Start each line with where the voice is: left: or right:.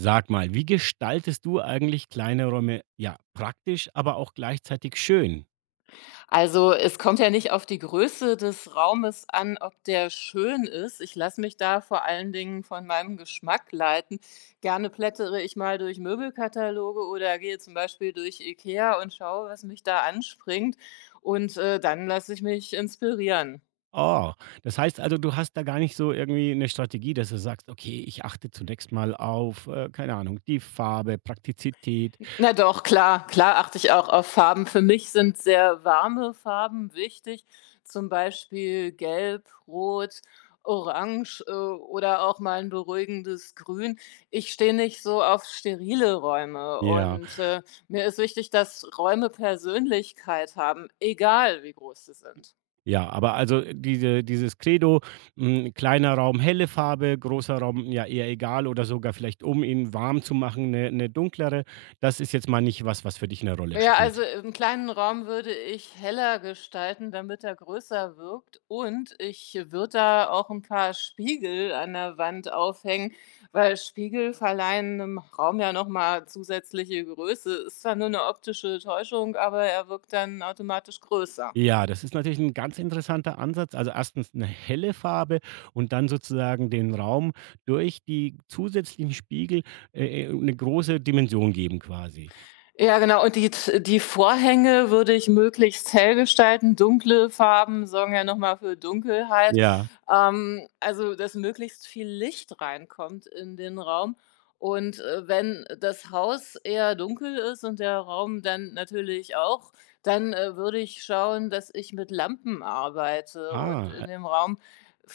right: Sag mal, wie gestaltest du eigentlich kleine Räume, ja, praktisch, aber auch gleichzeitig schön?
left: Also, es kommt ja nicht auf die Größe des Raumes an, ob der schön ist. Ich lasse mich da vor allen Dingen von meinem Geschmack leiten. Gerne plättere ich mal durch Möbelkataloge oder gehe zum Beispiel durch IKEA und schaue, was mich da anspringt. Und dann lasse ich mich inspirieren.
right: Oh, das heißt also, du hast da gar nicht so irgendwie eine Strategie, dass du sagst: „Okay, ich achte zunächst mal auf, keine Ahnung, die Farbe, Praktizität.“
left: Na doch, klar, klar achte ich auch auf Farben. Für mich sind sehr warme Farben wichtig, zum Beispiel Gelb, Rot, Orange oder auch mal ein beruhigendes Grün. Ich stehe nicht so auf sterile Räume
right: Ja.
left: und mir ist wichtig, dass Räume Persönlichkeit haben, egal wie groß sie sind.
right: Ja, aber also dieses Credo, hm, kleiner Raum, helle Farbe, großer Raum, ja, eher egal oder sogar vielleicht, um ihn warm zu machen, eine 'ne 'ne dunklere. Das ist jetzt mal nicht was, was für dich eine Rolle
left: Ja, also
right: spielt?
left: im kleinen Raum würde ich heller gestalten, damit er größer wirkt. Und ich würde da auch ein paar Spiegel an der Wand aufhängen, weil Spiegel verleihen einem Raum ja nochmal zusätzliche Größe. Ist zwar nur eine optische Täuschung, aber er wirkt dann automatisch größer.
right: Ja, das ist natürlich ein ganz interessanter Ansatz. Also, erstens eine helle Farbe und dann sozusagen den Raum durch die zusätzlichen Spiegel 'ne große Dimension geben quasi.
left: Ja, genau. Und die Vorhänge würde ich möglichst hell gestalten. Dunkle Farben sorgen ja nochmal für Dunkelheit.
right: Ja.
left: Also, dass möglichst viel Licht reinkommt in den Raum. Wenn das Haus eher dunkel ist und der Raum dann natürlich auch, würde ich schauen, dass ich mit Lampen arbeite und
right: Ah,
left: in
right: äh,
left: dem Raum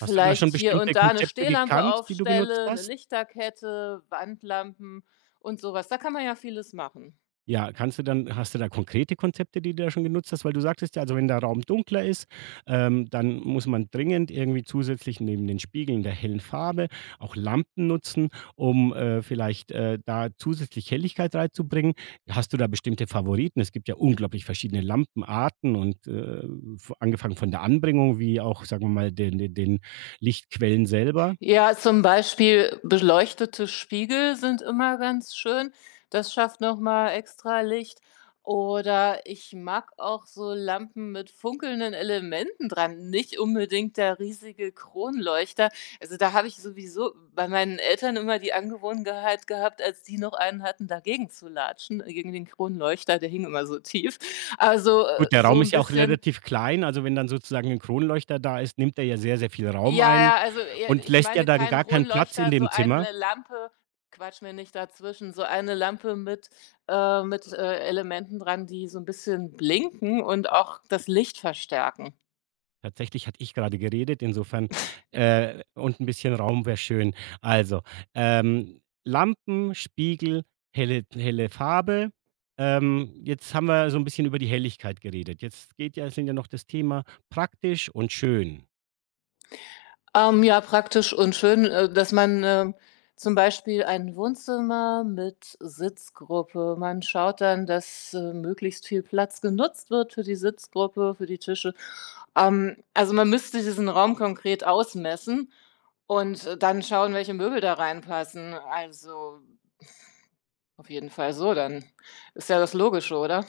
right: Hast du da schon
left: hier
right: bestimmte
left: und da eine
right: Konzepte
left: Stehlampe
right: gekannt, die du genutzt
left: aufstelle, eine
right: hast?
left: Lichterkette, Wandlampen und sowas. Da kann man ja vieles machen.
right: Ja, kannst du dann hast du da konkrete Konzepte, die du da schon genutzt hast? Weil du sagtest ja, also wenn der Raum dunkler ist, dann muss man dringend irgendwie zusätzlich neben den Spiegeln der hellen Farbe auch Lampen nutzen, um, vielleicht, da zusätzlich Helligkeit reinzubringen. Hast du da bestimmte Favoriten? Es gibt ja unglaublich verschiedene Lampenarten und, v angefangen von der Anbringung wie auch, sagen wir mal, den Lichtquellen selber.
left: Ja, zum Beispiel beleuchtete Spiegel sind immer ganz schön. Das schafft noch mal extra Licht. Oder ich mag auch so Lampen mit funkelnden Elementen dran, nicht unbedingt der riesige Kronleuchter. Also da habe ich sowieso bei meinen Eltern immer die Angewohnheit gehabt, als die noch einen hatten, dagegen zu latschen, gegen den Kronleuchter, der hing immer so tief.
right: Gut, der Raum
left: So ein
right: ist ja auch
left: bisschen
right: relativ klein, also wenn dann sozusagen 'n Kronleuchter da ist, nimmt er ja sehr, sehr viel Raum
left: ja,
right: ein
left: ja,
right: und
left: ich
right: lässt ja
left: meine
right: dann
left: keinen
right: gar keinen Platz in
left: Kronleuchter, so
right: dem Zimmer.
left: eine Lampe, quatsch mir nicht dazwischen, so eine Lampe mit Elementen dran, die so ein bisschen blinken und auch das Licht verstärken.
right: Tatsächlich hatte ich gerade geredet, insofern, und 'n bisschen Raum wäre schön. Also, Lampen, Spiegel, helle Farbe. Jetzt haben wir so 'n bisschen über die Helligkeit geredet. Jetzt geht ja Sind ja noch das Thema praktisch und schön.
left: Ja, praktisch und schön, dass man, zum Beispiel ein Wohnzimmer mit Sitzgruppe, man schaut dann, dass möglichst viel Platz genutzt wird für die Sitzgruppe, für die Tische. Also, man müsste diesen Raum konkret ausmessen und dann schauen, welche Möbel da reinpassen. Also, auf jeden Fall so dann. Ist ja das Logische, oder?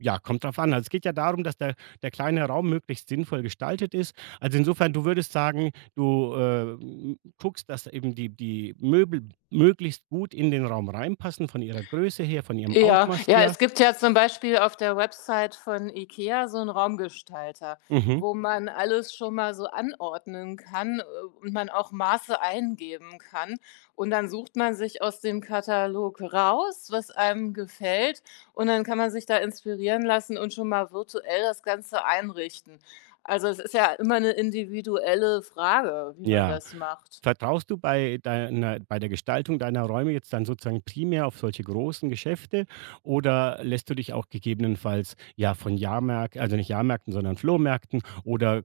right: Ja, kommt drauf an. Also, es geht ja darum, dass der kleine Raum möglichst sinnvoll gestaltet ist. Also, insofern, du würdest sagen, du, guckst, dass eben die Möbel möglichst gut in den Raum reinpassen, von ihrer Größe her, von ihrem
left: Ja,
right: Ausmaß
left: ja,
right: her.
left: es gibt ja zum Beispiel auf der Website von IKEA so einen Raumgestalter,
right: Mhm,
left: wo man alles schon mal so anordnen kann, und man auch Maße eingeben kann. Und dann sucht man sich aus dem Katalog raus, was einem gefällt, und dann kann man sich da inspirieren lassen und schon mal virtuell das Ganze einrichten. Also, es ist ja immer eine individuelle Frage, wie man
right: ja.
left: das macht.
right: Vertraust du bei deiner bei der Gestaltung deiner Räume jetzt dann sozusagen primär auf solche großen Geschäfte oder lässt du dich auch gegebenenfalls, ja, von Jahrmärk also, nicht Jahrmärkten, sondern Flohmärkten oder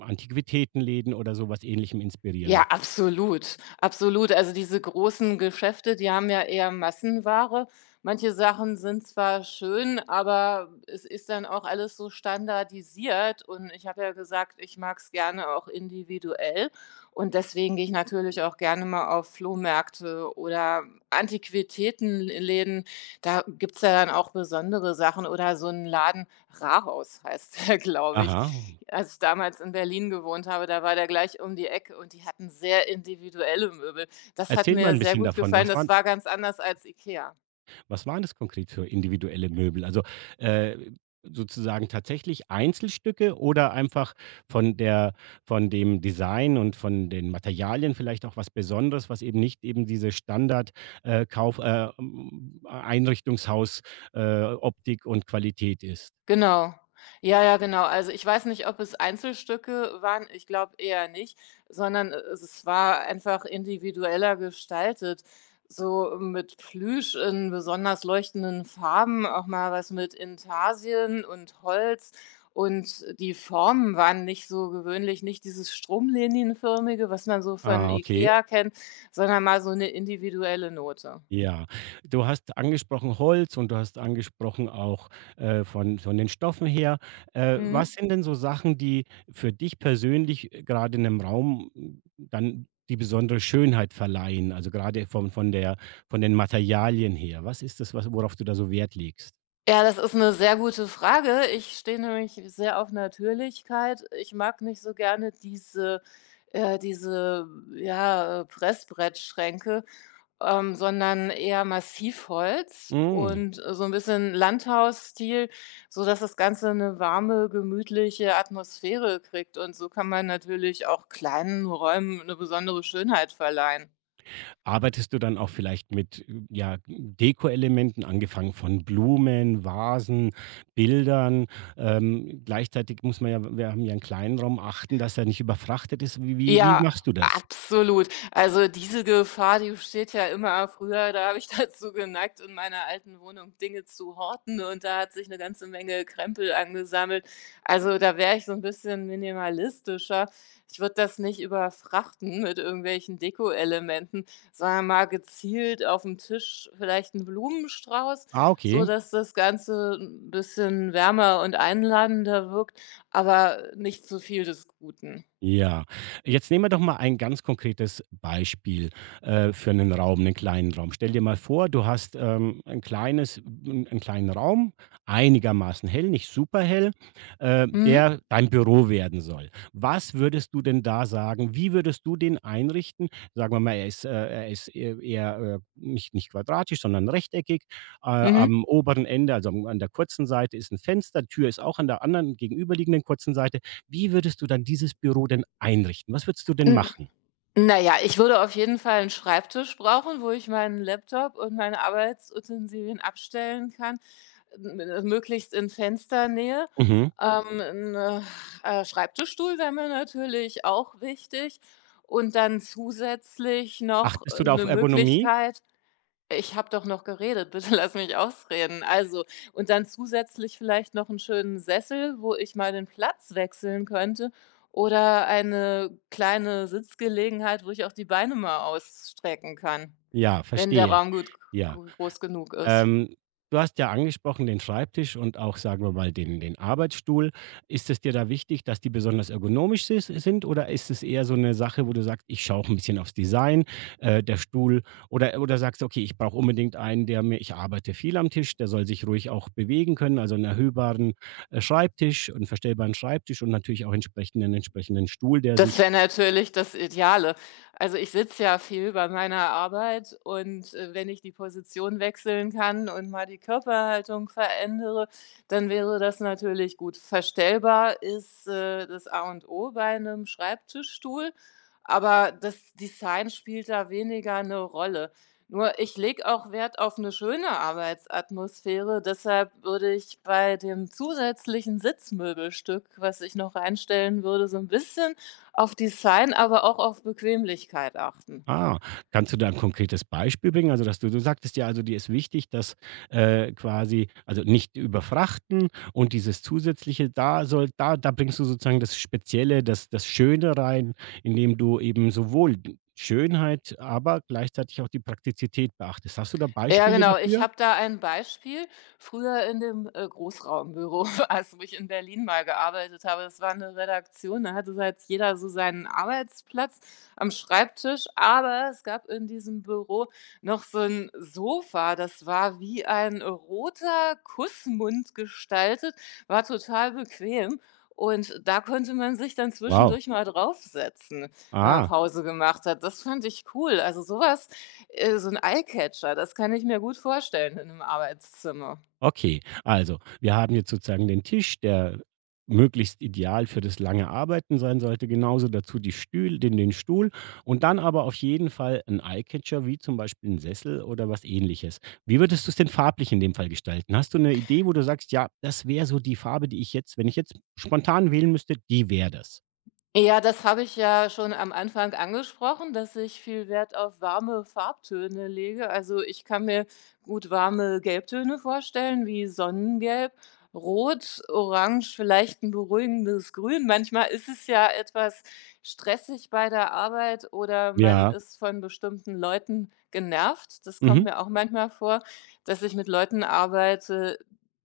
right: Antiquitätenläden oder sowas Ähnlichem
left: Ja,
right: inspirieren?
left: absolut, absolut. Also, diese großen Geschäfte, die haben ja eher Massenware. Manche Sachen sind zwar schön, aber es ist dann auch alles so standardisiert und ich habe ja gesagt, ich mag's gerne auch individuell und deswegen gehe ich natürlich auch gerne mal auf Flohmärkte oder Antiquitätenläden. Da gibt's ja dann auch besondere Sachen oder so einen Laden, Rahaus heißt der, glaube ich.
right: Aha.
left: Als ich damals in Berlin gewohnt habe, da war der gleich um die Ecke und die hatten sehr individuelle Möbel. Das hat
right: Erzähl mal
left: mir
right: ein
left: sehr
right: bisschen
left: gut
right: davon.
left: gefallen. Das war ganz anders als IKEA.
right: Was waren das konkret für individuelle Möbel? Also, äh, sozusagen tatsächlich Einzelstücke oder einfach von der von dem Design und von den Materialien vielleicht auch was Besonderes, was nicht eben diese Standard Kauf Einrichtungshaus Optik und Qualität ist?
left: Genau. Ja, ja, genau. Also, ich weiß nicht, ob es Einzelstücke waren, ich glaube eher nicht, sondern es war einfach individueller gestaltet, so mit Plüsch in besonders leuchtenden Farben, auch mal was mit Intarsien und Holz und die Formen waren nicht so gewöhnlich, nicht dieses stromlinienförmige, was man so von
right: Ah, okay.
left: IKEA kennt, sondern mal so eine individuelle Note.
right: Ja, du hast angesprochen Holz und du hast angesprochen auch, von den Stoffen her.
left: Mhm.
right: Was sind denn so Sachen, die für dich persönlich gerade in 'nem Raum, hm, dann die besondere Schönheit verleihen? Also, gerade von der von den Materialien her. Was ist das, was worauf du da so Wert legst?
left: Ja, das ist 'ne sehr gute Frage. Ich stehe nämlich sehr auf Natürlichkeit. Ich mag nicht so gerne diese äh, diese, ja, Pressbrettschränke, sondern eher Massivholz
right: Mhm.
left: und so 'n bisschen Landhausstil, sodass das Ganze 'ne warme, gemütliche Atmosphäre kriegt. Und so kann man natürlich auch kleinen Räumen 'ne besondere Schönheit verleihen.
right: Arbeitest du dann auch vielleicht mit, ja, Dekoelementen, angefangen von Blumen, Vasen, Bildern? Gleichzeitig muss man ja — wir haben ja einen kleinen Raum — achten, dass er nicht überfrachtet ist. Wie
left: Ja,
right: machst du das?
left: absolut. Also diese Gefahr, die besteht ja immer. Früher, da habe ich dazu geneigt, in meiner alten Wohnung Dinge zu horten und da hat sich eine ganze Menge Krempel angesammelt. Also, da wäre ich so ein bisschen minimalistischer. Ich würde das nicht überfrachten mit irgendwelchen Dekoelementen, sondern mal gezielt auf dem Tisch vielleicht einen Blumenstrauß,
right: Ah,
left: so
right: okay.
left: dass das Ganze ein bisschen wärmer und einladender wirkt, aber nicht zu viel des Guten.
right: Ja. Jetzt nehmen wir doch mal ein ganz konkretes Beispiel, für einen Raum, einen kleinen Raum. Stell dir mal vor, du hast, ein kleines 'n 'n kleinen Raum, einigermaßen hell, nicht superhell,
left: Mhm.
right: der dein Büro werden soll. Was würdest du denn da sagen? Wie würdest du den einrichten? Sagen wir mal, er ist e eher, nicht quadratisch, sondern rechteckig.
left: Mhm.
right: Am oberen Ende, also, am an der kurzen Seite ist ein Fenster, Tür ist auch an der anderen gegenüberliegenden kurzen Seite. Wie würdest du dann dieses Büro denn einrichten? Was würdest du denn
left: N
right: machen?
left: na ja, ich würde auf jeden Fall 'n Schreibtisch brauchen, wo ich meinen Laptop und meine Arbeitsutensilien abstellen kann, m möglichst in Fensternähe.
right: Mhm.
left: Ähm, 'n, äh, Schreibtischstuhl wäre mir natürlich auch wichtig und dann zusätzlich noch,
right: Achtest du da auf
left: 'ne
right: Ergonomie?
left: Möglichkeit, ich habe doch noch geredet, bitte lass mich ausreden. Also und dann zusätzlich vielleicht noch einen schönen Sessel, wo ich mal den Platz wechseln könnte oder eine kleine Sitzgelegenheit, wo ich auch die Beine mal ausstrecken kann,
right: Ja,
left: wenn der
right: verstehe.
left: Raum gut g
right: Ja.
left: groß genug ist.
right: Ähm, du hast ja angesprochen den Schreibtisch und auch, sagen wir mal, den Arbeitsstuhl. Ist es dir da wichtig, dass die besonders ergonomisch sis sind oder ist es eher so eine Sache, wo du sagst: „Ich schaue auch ein bisschen aufs Design, der Stuhl“ oder sagst „Okay, ich brauche unbedingt einen, der mir — ich arbeite viel am Tisch, der soll sich ruhig auch bewegen können, also einen erhöhbaren, Schreibtisch, 'n verstellbaren Schreibtisch und natürlich auch entsprechend 'nen entsprechenden Stuhl, der
left: Das
right: sich —
left: wäre natürlich das Ideale. Also, ich sitze ja viel bei meiner Arbeit und wenn ich die Position wechseln kann und mal die Körperhaltung verändere, dann wäre das natürlich gut. Verstellbar ist, das A und O bei einem Schreibtischstuhl, aber das Design spielt da weniger eine Rolle. Nur ich lege auch Wert auf eine schöne Arbeitsatmosphäre, deshalb würde ich bei dem zusätzlichen Sitzmöbelstück, was ich noch reinstellen würde, so ein bisschen auf Design, aber auch auf Bequemlichkeit achten.
right: Ah, kannst du da ein konkretes Beispiel bringen? Also, dass du sagtest ja, also, dir ist wichtig, dass, quasi also, nicht überfrachten und dieses Zusätzliche, da soll da da bringst du sozusagen das Spezielle, das Schöne rein, indem du eben sowohl d Schönheit, aber gleichzeitig auch die Praktizität beachtest. Hast du da
left: Ja,
right: Beispiele
left: genau. Ich
right: dafür?
left: habe da ein Beispiel. Früher in dem Großraumbüro, also wo ich in Berlin mal gearbeitet habe, das war eine Redaktion, da hatte so halt jeder so seinen Arbeitsplatz am Schreibtisch, aber es gab in diesem Büro noch so ein Sofa, das war wie ein roter Kussmund gestaltet, war total bequem und da konnte man sich dann
right: Wow.
left: zwischendurch mal draufsetzen, wenn man
right: Ah.
left: Pause gemacht hat. Das fand ich cool. Also, sowas, so 'n Eyecatcher, das kann ich mir gut vorstellen in einem Arbeitszimmer.
right: Okay, also wir haben jetzt sozusagen den Tisch, der möglichst ideal für das lange Arbeiten sein sollte, genauso dazu den Stuhl und dann aber auf jeden Fall ein Eyecatcher, wie zum Beispiel ein Sessel oder was Ähnliches. Wie würdest du es denn farblich in dem Fall gestalten? Hast du eine Idee, wo du sagst, ja, das wäre so die Farbe, die ich jetzt, wenn ich jetzt spontan wählen müsste, die wäre das?
left: Ja, das habe ich ja schon am Anfang angesprochen, dass ich viel Wert auf warme Farbtöne lege. Also ich kann mir gut warme Gelbtöne vorstellen, wie Sonnengelb, Rot, Orange, vielleicht ein beruhigendes Grün. Manchmal ist es ja etwas stressig bei der Arbeit oder man
right: Ja,
left: ist von bestimmten Leuten genervt. Das kommt
right: mhm.
left: mir auch manchmal vor, dass ich mit Leuten arbeite,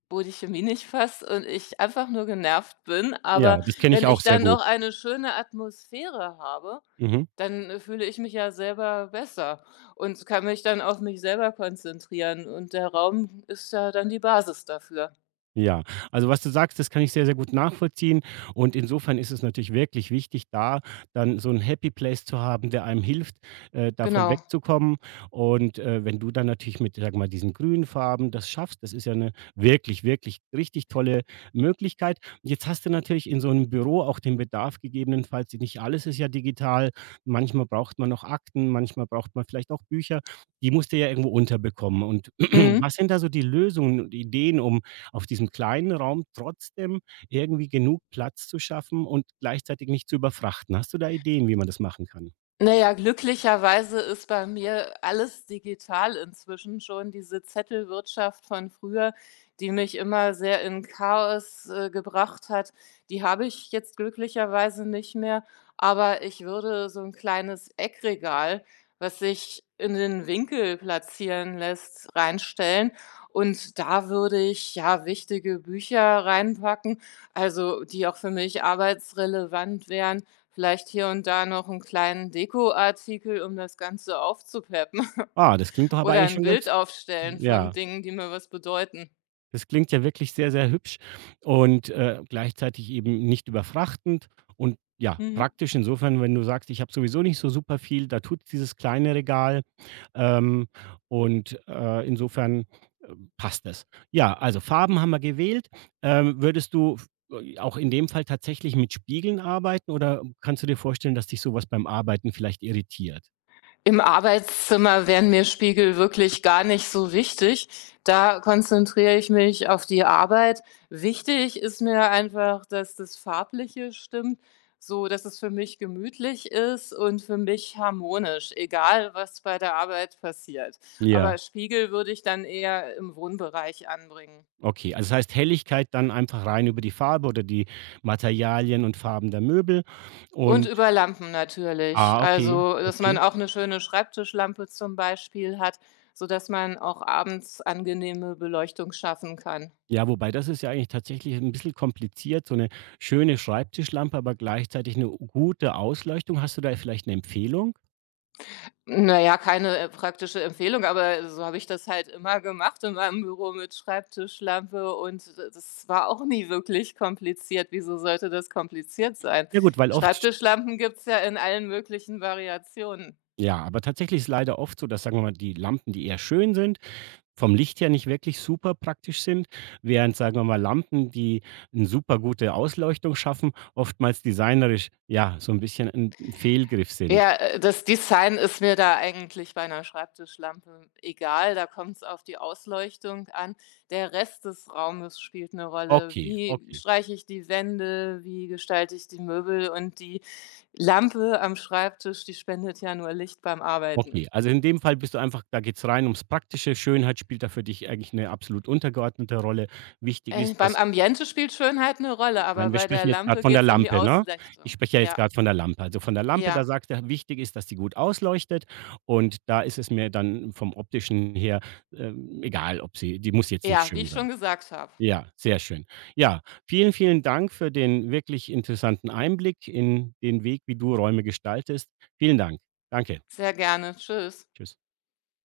left: wo die Chemie nicht passt und ich einfach nur genervt bin,
right: Ja,
left: aber
right: das kenne
left: wenn
right: ich auch
left: ich
right: sehr
left: dann
right: gut.
left: noch eine schöne Atmosphäre habe,
right: Mhm.
left: dann fühle ich mich ja selber besser und kann mich dann auf mich selber konzentrieren und der Raum ist ja dann die Basis dafür.
right: Ja, also was du sagst, das kann ich sehr, sehr gut nachvollziehen. Und insofern ist es natürlich wirklich wichtig, da dann so ein Happy Place zu haben, der einem hilft, davon
left: Genau.
right: wegzukommen. Und, wenn du dann natürlich mit, sag mal, diesen grünen Farben das schaffst, das ist ja eine wirklich, wirklich richtig tolle Möglichkeit. Jetzt hast du natürlich in so einem Büro auch den Bedarf gegebenenfalls — nicht alles ist ja digital. Manchmal braucht man noch Akten, manchmal braucht man vielleicht auch Bücher. Die musst du ja irgendwo unterbekommen. Und
left: Mhm.
right: was sind da so die Lösungen und Ideen, um auf diesem kleinen Raum trotzdem irgendwie genug Platz zu schaffen und gleichzeitig nicht zu überfrachten. Hast du da Ideen, wie man das machen kann?
left: Na ja, glücklicherweise ist bei mir alles digital inzwischen schon. Diese Zettelwirtschaft von früher, die mich immer sehr in Chaos gebracht hat, die habe ich jetzt glücklicherweise nicht mehr. Aber ich würde so ein kleines Eckregal, was sich in den Winkel platzieren lässt, reinstellen. Und da würde ich, ja, wichtige Bücher reinpacken, also die auch für mich arbeitsrelevant wären. Vielleicht hier und da noch einen kleinen Dekoartikel, um das Ganze aufzupeppen,
right: Ah, das klingt doch aber
left: oder
right: eigentlich
left: ein
right: schon ganz
left: Bild aufstellen von
right: ja.
left: Dingen, die mir was bedeuten.
right: Das klingt ja wirklich sehr, sehr hübsch und, gleichzeitig eben nicht überfrachtend und ja,
left: Mhm.
right: praktisch insofern, wenn du sagst: „Ich habe sowieso nicht so super viel, da tut dieses kleine Regal.“ Ähm, und, insofern, passt es. Ja, also Farben haben wir gewählt. Würdest du f auch in dem Fall tatsächlich mit Spiegeln arbeiten oder kannst du dir vorstellen, dass dich sowas beim Arbeiten vielleicht irritiert?
left: Im Arbeitszimmer wären mir Spiegel wirklich gar nicht so wichtig. Da konzentriere ich mich auf die Arbeit. Wichtig ist mir einfach, dass das Farbliche stimmt, so dass es für mich gemütlich ist und für mich harmonisch, egal was bei der Arbeit passiert. Aber
right: Ja,
left: Spiegel würde ich dann eher im Wohnbereich anbringen.
right: okay. Also, das heißt Helligkeit dann einfach rein über die Farbe oder die Materialien und Farben der Möbel
left: Und
right: und —
left: über Lampen natürlich.
right: ah, okay,
left: Also, dass man
right: okay.
left: auch 'ne schöne Schreibtischlampe zum Beispiel hat, sodass man auch abends angenehme Beleuchtung schaffen kann.
right: Ja, wobei das ist ja eigentlich tatsächlich ein bisschen kompliziert, so eine schöne Schreibtischlampe, aber gleichzeitig eine gute Ausleuchtung. Hast du da vielleicht eine Empfehlung?
left: Na ja, keine, praktische Empfehlung, aber so habe ich das halt immer gemacht in meinem Büro mit Schreibtischlampe und d das war auch nie wirklich kompliziert. Wieso sollte das kompliziert sein?
right: Ja gut, weil oft —
left: Schreibtischlampen gibt's ja in allen möglichen Variationen.
right: ja, aber tatsächlich ist leider oft so, dass, sagen wir mal, die Lampen, die eher schön sind vom Licht her nicht wirklich super praktisch sind, während, sagen wir mal, Lampen, die 'n super gute Ausleuchtung schaffen, oftmals designerisch, ja, so 'n bisschen 'n Fehlgriff sind.
left: Ja, das Design ist mir da eigentlich bei 'ner Schreibtischlampe egal, da kommt's auf die Ausleuchtung an. Der Rest des Raumes spielt 'ne Rolle.
right: Okay,
left: Wie
right: okay,
left: streiche ich die Wände, wie gestalte ich die Möbel und die Lampe am Schreibtisch, die spendet ja nur Licht beim Arbeiten.
right: okay. Also, in dem Fall bist du einfach — da geht's rein ums Praktische. Schönheit spielt da für dich eigentlich 'ne absolut untergeordnete Rolle. Wichtig ist,
left: Beim
right: dass —
left: Ambiente spielt Schönheit 'ne Rolle, aber
right: Nein, wir
left: bei der
right: sprechen jetzt gerade
left: Lampe
right: von der
left: geht's um die
right: Lampe, ne? Ich
left: Ausleuchtung.
right: spreche ja jetzt
left: Ja,
right: gerade von der Lampe. Also, von der Lampe,
left: ja,
right: da sagt er, wichtig ist, dass die gut ausleuchtet und da ist es mir dann vom Optischen her, egal, ob sie — die muss jetzt nicht
left: ja, wie
right: schön
left: ich schon
right: sein.
left: gesagt habe.
right: Ja, sehr schön. Ja, vielen, vielen Dank für den wirklich interessanten Einblick in den Weg, wie du Räume gestaltest. Vielen Dank. Danke.
left: Sehr gerne. Tschüss.
right: Tschüss.